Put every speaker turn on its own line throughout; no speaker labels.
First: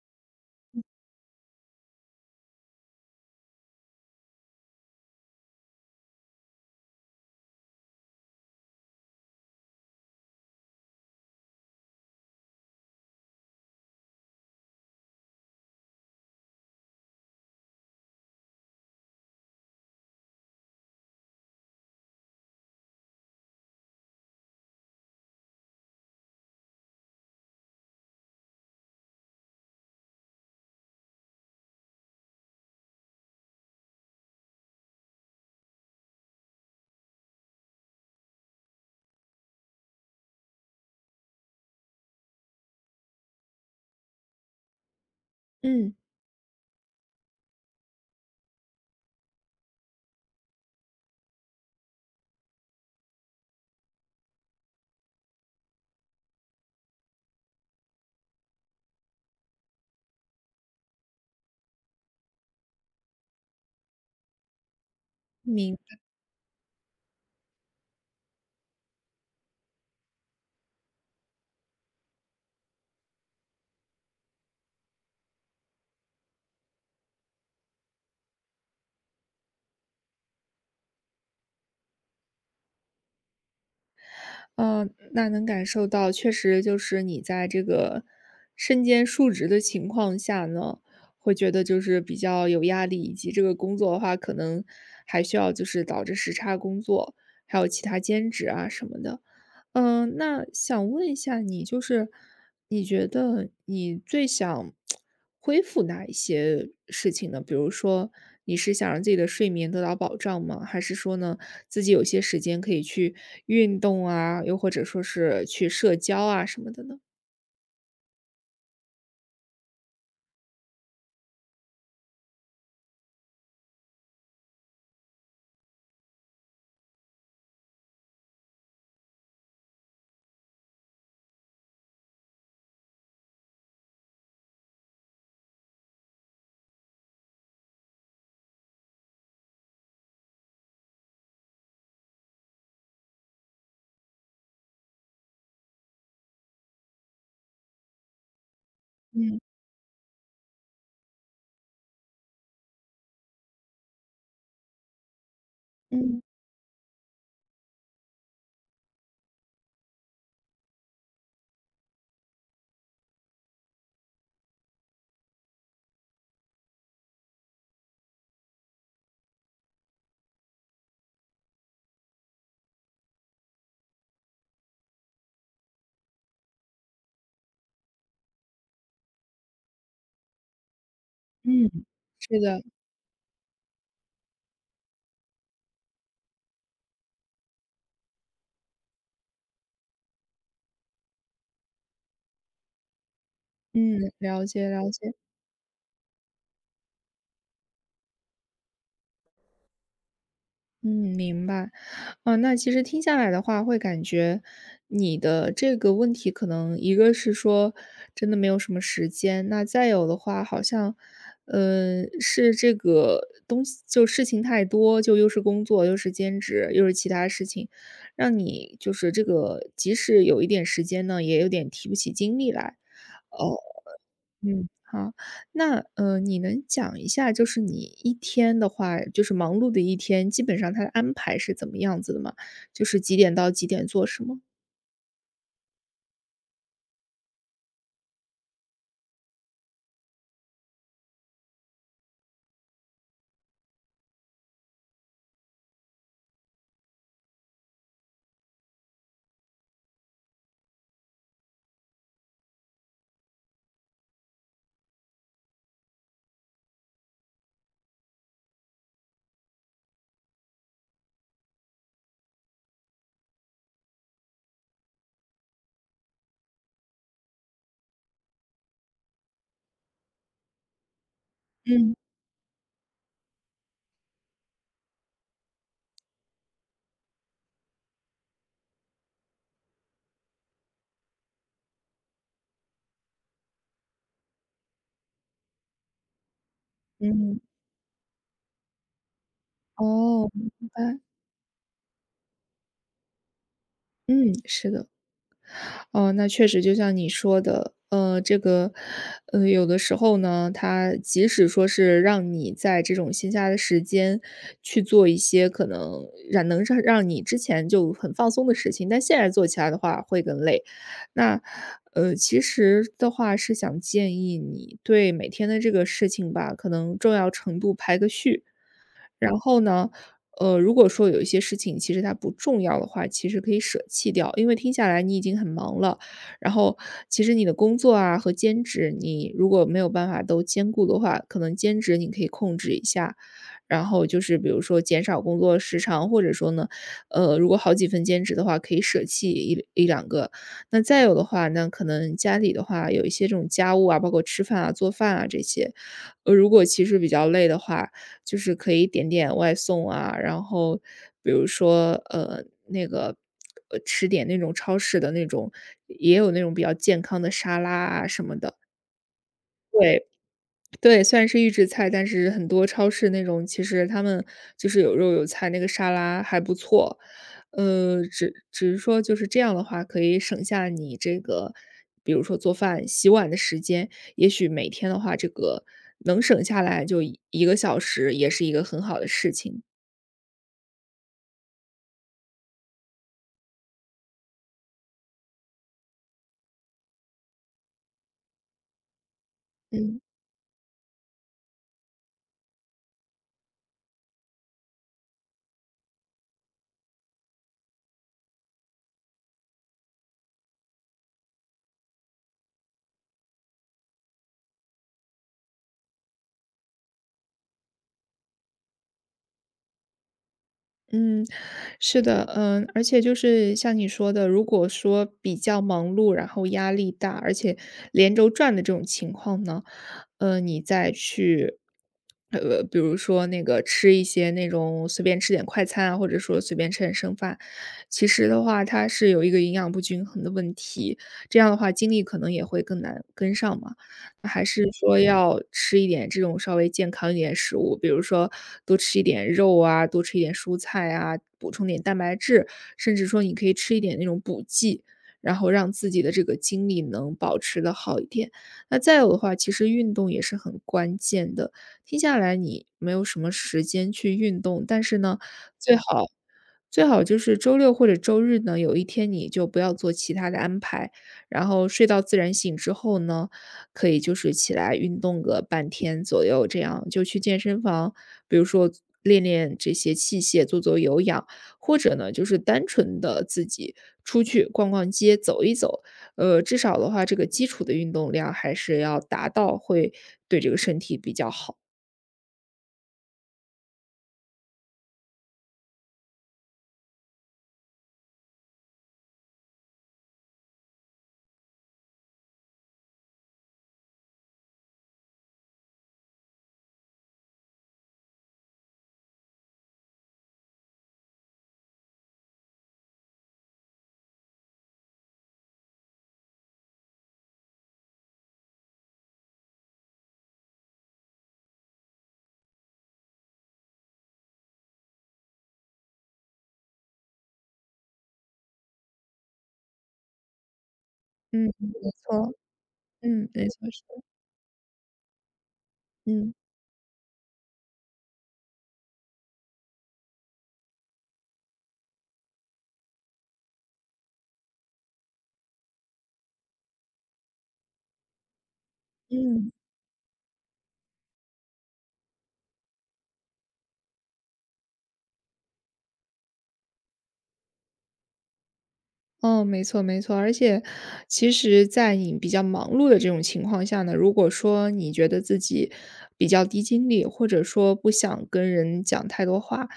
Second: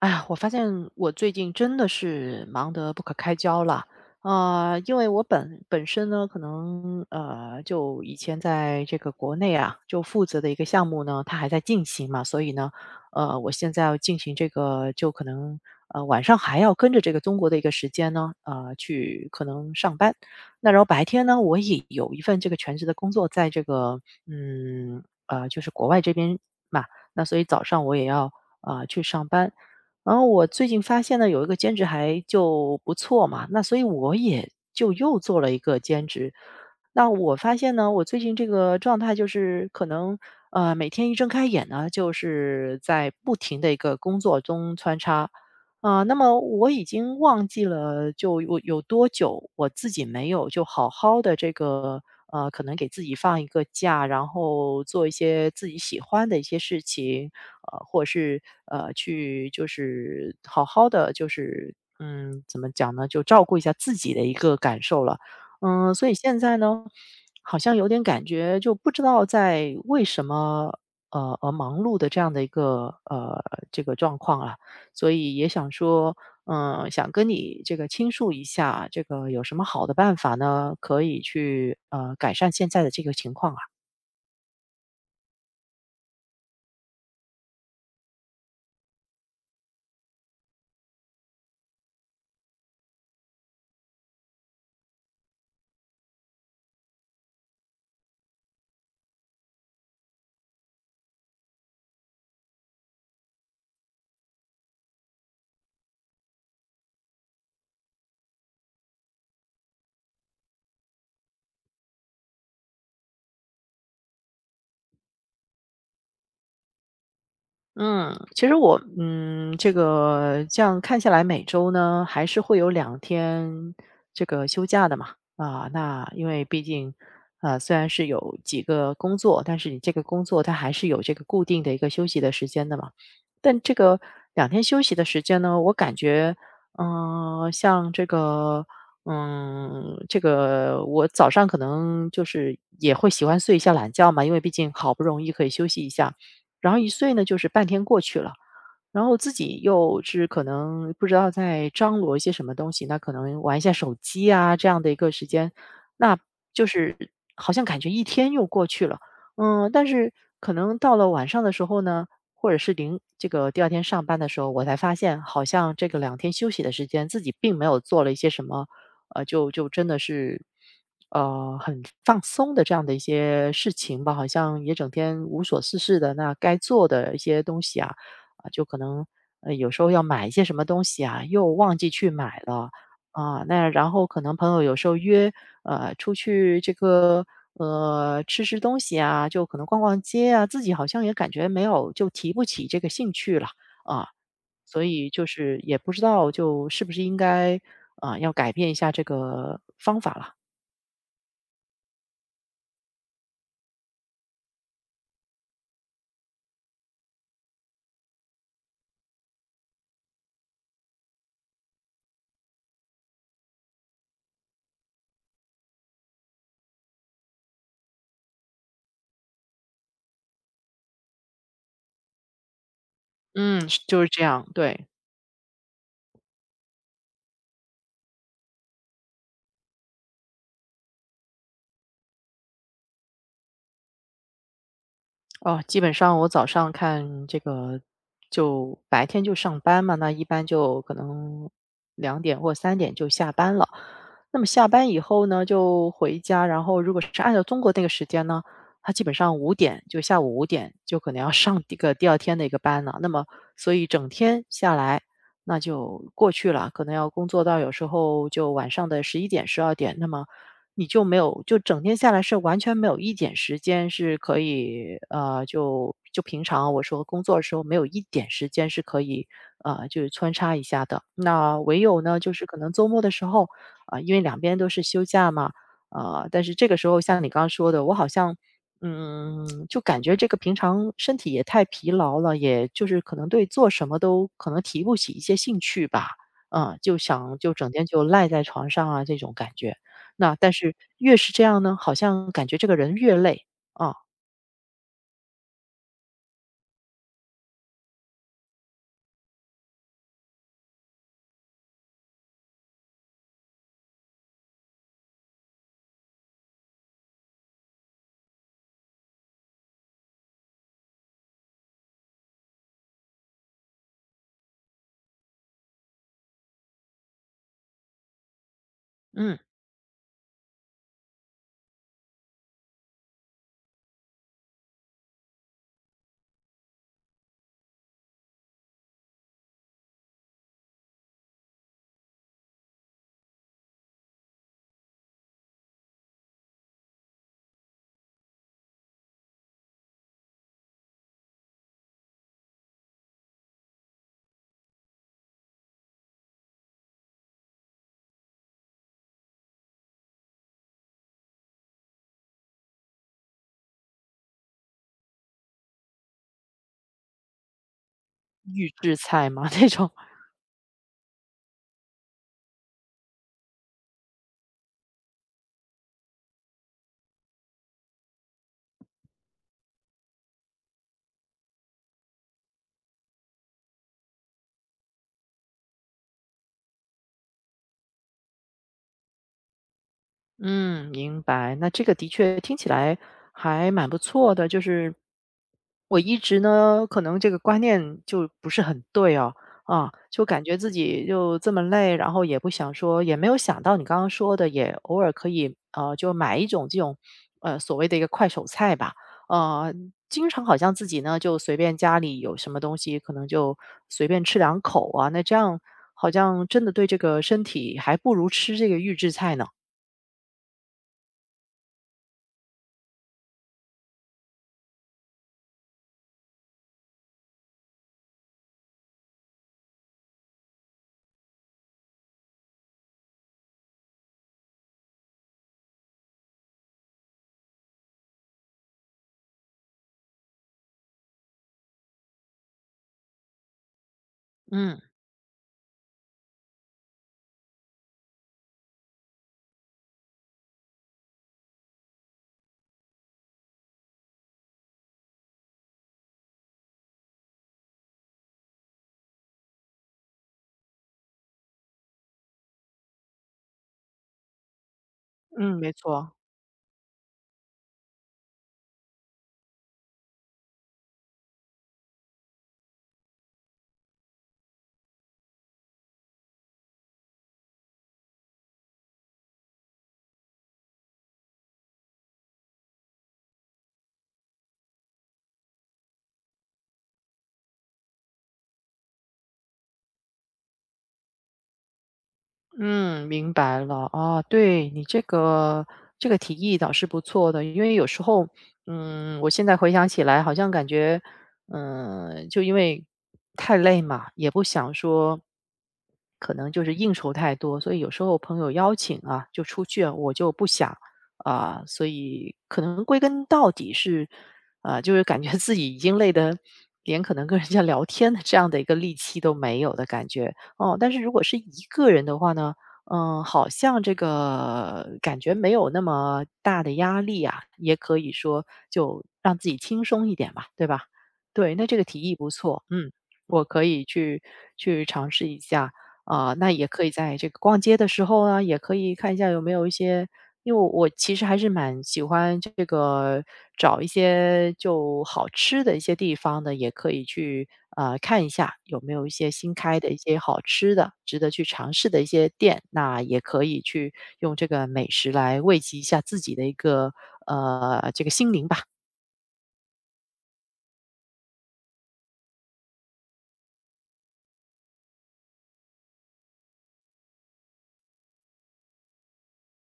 哎呀，我发现我最近真的是忙得不可开交了，啊！因为我本身呢，可能就以前在这个国内啊，就负责的一个项目呢，它还在进行嘛，所以呢，我现在要进行这个，就可能晚上还要跟着这个中国的一个时间呢，去可能上班，那然后白天呢，我也有一份这个全职的工作，在这个就是国外这边嘛，那所以早上我也要去上班。然后我最近发现呢，有一个兼职还就不错嘛，那所以我也就又做了一个兼职。那我发现呢，我最近这个状态就是可能，每天一睁开眼呢，就是在不停的一个工作中穿插，
嗯，
啊，那么我已经忘记了，就有多久我自己没有就好好的这个可能给自己放一个假，然后做一些自己喜欢的一些事情，或者是去就是好好的就是怎么讲呢，就照顾一下自己的一个感受了。
明
嗯，所以现在呢，好像有点感觉，就不知道在为什么而忙碌的这样的一个这个状况啊。所以也想说，嗯，想跟你这个倾诉一下，这个有什么好的办法呢，可以去改善现在的这个情况啊？
那能感受到，确实就是你在这个身兼数职的情况下呢，会觉得就是比较有压力，以及这个工作的话，可能还需要就是导致时差工作，还有其他兼职啊什么的。那想问一下你，就是你觉得你最想恢复哪一些事情呢？比如说，你是想让自己的睡眠得到保障吗？还是说呢，自己有些时间可以去运动啊，又或者说是去社交啊什么的呢？
嗯，其实我,这个这样看下来，每周呢还是会有两天这个休假的嘛。啊，那因为毕竟，啊，虽然是有几个工作，但是你这个工作它还是有这个固定的一个休息的时间的嘛。但这个两天休息的时间呢，我感觉，像这个，嗯，这个我早上可能就是也会喜欢睡一下懒觉嘛，因为毕竟好不容易可以休息一下。然后一睡呢，就是半天过去了，然后自
嗯
己又是可能不知道在张罗一些什么东西，那可能玩一下手机啊这样的一个时间，那
嗯
就是好像感觉一天又过去了，嗯，但是可能到了晚上的时候呢，或者是零这个第二天上班的时候，我才发现好像这个两天休息的时间，自己并没有做了一些什么呃，就就真的是，很放松的这样的一些事情吧，好像也整天无所事事的。那该做的一些东西啊，啊，就可能有时候要买一些什么东西啊，又
嗯，
忘记去
是
买
的，
了啊。那然后可能朋友有时候约出去这个吃东西啊，就可能逛逛街啊，自己好像也感觉没有就提不起这个兴趣了
嗯，
啊。
了解
所
了
以
解，
就是也不知道就是不是应该，啊，要改变一下这个方法了。
嗯，明白。哦，那其实听下来的话，会感觉你的这个问题，可能一个是说真的没有什么时间，那再有的话，好像，是这个东西就事情太多，就又是工作，又是兼职，又是其他事情，让你就是这个即使有一点时间呢，也有点提不起精力来。哦。
嗯，是就是这样，
嗯，
对。
好，那你能讲一下，就是你一天的话，就是忙碌的一天，基本上它的安排是怎么样子的吗？就是几点到几点做什么？
哦，基本上我早上看这个就白天就上班嘛，那一般就可能2点或3点就下班了。那么下班以后呢，就回家，然后如果是按照中国那个时间呢，他基本上五点就下午5点就可能要上一个第二天的一个班了。那么所以整天下来，那就过去了，可能要工作到有时候就晚上的11点、12点。那么你就没有就整天下来是完全没有一点时间是可以，呃，就就平常我说工作的时候没有一点时间是可以，就是穿插一下的。那唯
嗯
有呢，就是可能周末的时候，啊、因为两边都是休假嘛，但是这个时候像你刚刚说的，我好像。嗯，就感觉这个平常身体也太疲劳了，也就是可能对做什么都可能提不起一些兴趣吧，嗯，就想
嗯，
就整天就赖在床上啊这种感觉。
哦，
那
明
但是
白，
越是这样呢，好像感觉这个人越累，啊，
嗯，是的。哦，那确实就像你说的，这个，有的时候呢，它即使说是让你在这种闲暇的时间去做一些可能让你之前就很放松的事情，但现在做起来的话会更累。那，其实的话是想建议你对每天的这个事情吧，可能重要程度排个序。
嗯，
然后呢，如果说有一些事情其实它不重要的话，其实可以舍弃掉，因为听下来你已经很忙了，然后其实你的工作啊和兼职，你如果没有办法都兼顾的话，可能兼职你可以控制一下，然后就是比如说减少工作时长，或者说呢，如果好几份兼职的话，可以舍弃一两个。那再有的话，那可能家里的话有一些这种家务啊，包括吃饭啊、做饭啊这些，如果其实比较累的话，就是可以点点外送啊，然后比如说，吃点那种超市的那种也有那种比较健康的沙拉啊什么的。
预制菜嘛 那种，
对，对，虽然是预制菜，但是很多超市那种其实他们就是有肉有菜，那个沙拉还不错。只是说就是这样的话，可以省下你这个，比如说做饭、洗碗的时间。也许每天的话，这个能省下来就一个小时，也是一个很好的事情。
嗯，明白。那这个的确听起来还蛮不错的，就是我一直呢，可能这个观念就不是很对哦，啊，
嗯。
就感觉自己就这么累，然后也不想说，也没有想到你刚刚说的，也偶尔可以就买一种这种所谓的一个快手菜吧，呃，经常好像自己呢就随便家里有什么东西，可能就随便吃两口啊，那这样好像真的对这个身体还不如吃这个预制菜呢，
嗯，是的，嗯，而且就是像你说的，如果说比较忙碌，然后压力大，而且连轴转的这种情况呢，你再去，比如说那个吃一些那种随便吃点快餐啊，或者说随便吃点剩饭，其实的话，它是有一个营养不均衡的问题，这样的话精力可能也会更难跟上嘛。还是
嗯。
说要吃一点这种稍微健康一点的食物，比如说多吃一点肉啊，多吃一点蔬菜啊，补充点蛋白质，甚至说你可以吃一点那种补剂，然后让自己的这个精力能保持的好一点。那再有的话，其实运动也是很关键的。听下来你没有什么时间去运动，但是呢，
嗯，没
最好
错，
最好就是周六或者周日呢，有一天你就不要做其他的安排，然后睡到自然醒之后呢，可以就是起来运动个半天左右，这样就去健身房，比如说练练这些器械，做做有氧，或者呢，就是单纯的自己出去逛逛街、走一走。至少的话，这个基础的运动量还是要达到，会对这个身体比较好。
嗯，明白了。啊，对，你这个这个提议倒是不错的，因为有时候，嗯，我现在回想起来，好像感觉，嗯，就因为太累嘛，也不想说，可能就是应酬太多，所以有时候朋友邀请啊，就出去啊，我就不想啊，所以可能归根到底是，啊，就是感觉自己已经累得连可能跟人家聊天的这样的一个力气都没有的感觉。哦，但是如果是一个人的话呢，嗯，好像这个感觉没有那么大的压力啊，也可以说就让自己轻松一点吧，对吧？
嗯，
对，那这个
没
提议不
错，
错，嗯，
嗯，
我
没
可
错，是
以
的，
去尝试一下
嗯
啊、那也可以在这个逛街的时候啊，也可以看一下有没有一些因为我其实还是蛮喜欢这个找一些就好吃的一些地方的，也可以去看一下有没有一些
嗯。
新开的一些好吃的、值得去尝试的一些店，那也可以去用这个美食来慰藉一下自己的一个这个心灵吧。
哦，没错没错，而且其实在你比较忙碌的这种情况下呢，如果说你觉得自己比较低精力，或者说不想跟人讲太多话，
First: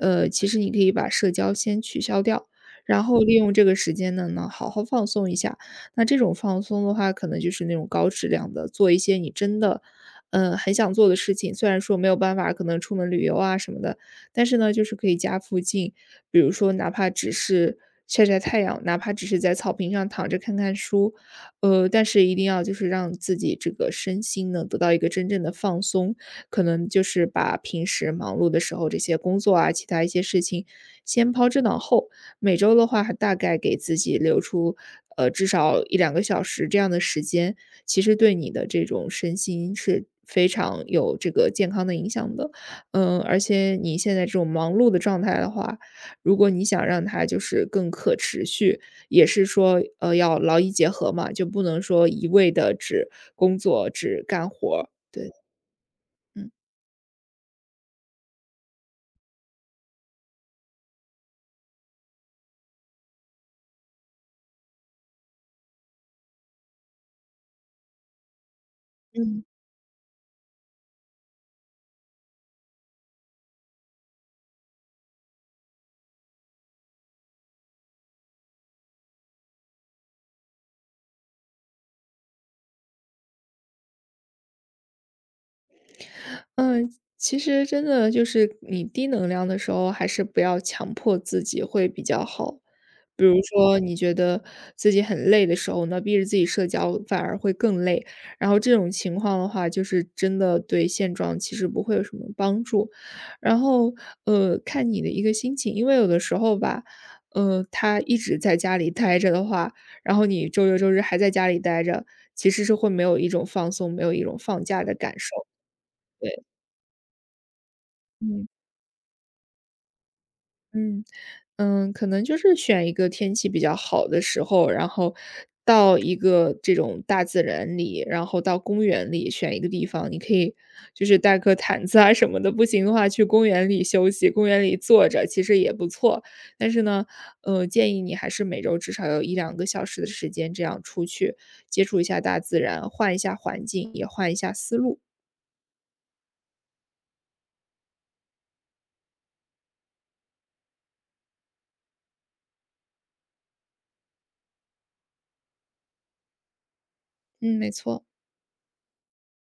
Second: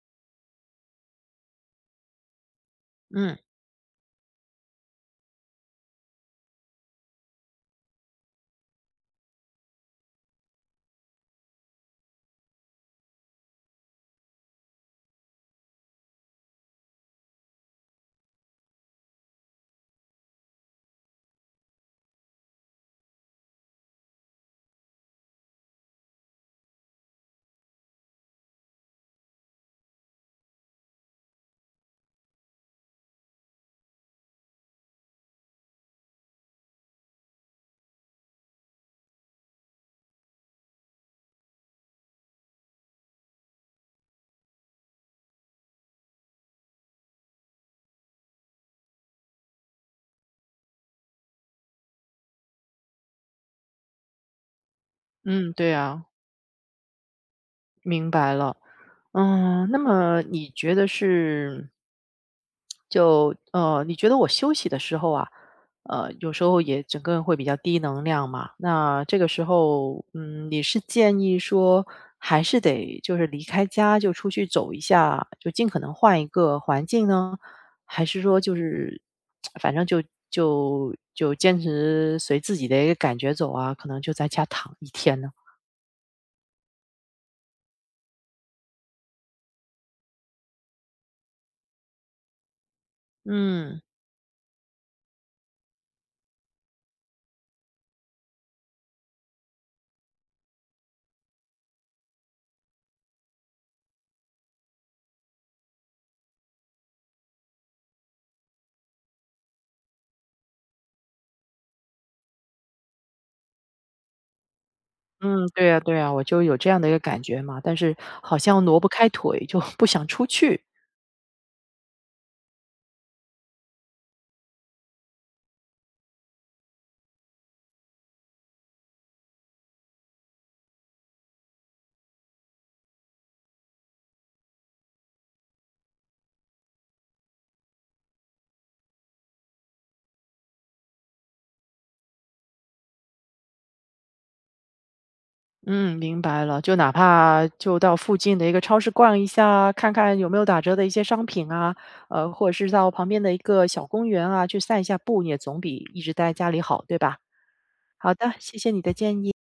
其实你可以把社交先取消掉，然后利
嗯
用这个时间呢，好好放松一下。那这种放松的话，可能就是那种高质量的，做一些你真的，很想做的事情。虽然说没有办法，可能出门旅游啊什么的，但是呢，就是可以家附近。比如说哪怕只是晒晒太阳，哪怕只是在草坪上躺着看看书，但是一定要就是让自己这个身心呢得到一个真正的放松，可能就是把平时忙碌的时候这些工作啊，其他一些事情先抛之脑后。每周的话，还大概给自己留出至少一两个小时这样的时间，其实对你的这种身心是非常有这个健康的影响的。而且你现在这种忙碌的状态的话，如果你想让它就是更可持续，也是说，要劳逸结合嘛，就不能说一味的只工作、只干活儿，对，
嗯，对啊，
嗯。
明白了。嗯，那么你觉得是就你觉得我休息的时候啊，有时候也整个人会比较低能量嘛。那这个时
嗯。
候，嗯，你是建议说还是得就是离开家就出去走一下，就尽可能换一个环境呢？还是说就是反正就就坚持随自己的一个感觉走啊，可能就在家躺一天呢？
嗯，其实真的就是你低能量的时候，还是不要强迫自己会比较好。比如说，
嗯。
你觉得自己很累的时候呢，逼着自己社交反而会更累。然后这种情况的话，就是真的对现状其实不会有什么帮助。然后，看你的一个心情，因为有的时候吧，他一直在家里待着的话，然后你周六周日还在家里待着，其实是会没有一种放松，没有一种放假的感受。
嗯，对呀，对呀，我就
对，
有这样的一个感觉嘛，但是好
嗯。
像挪不开腿，就 不想出去。
嗯可能就是选一个天气比较好的时候，然后到一个这种大自然里，然后到公园里选一个地方，你可以就是带个毯子啊什么的，不行的话去公园里休息，公园里坐着其实也不错。但是呢，建议你还是每周至少有一两个小时的时间这样出去接触一下大自然，换一下环境，也换一下思路。
嗯，明白了。就哪怕就到附近的一个超市逛一下，看看有没有打折的一些商品啊，或者是到旁边的一个小公园啊，去散一下步，也总比一直待在家里好，对吧？
嗯，没错。
好的，谢谢你的建议。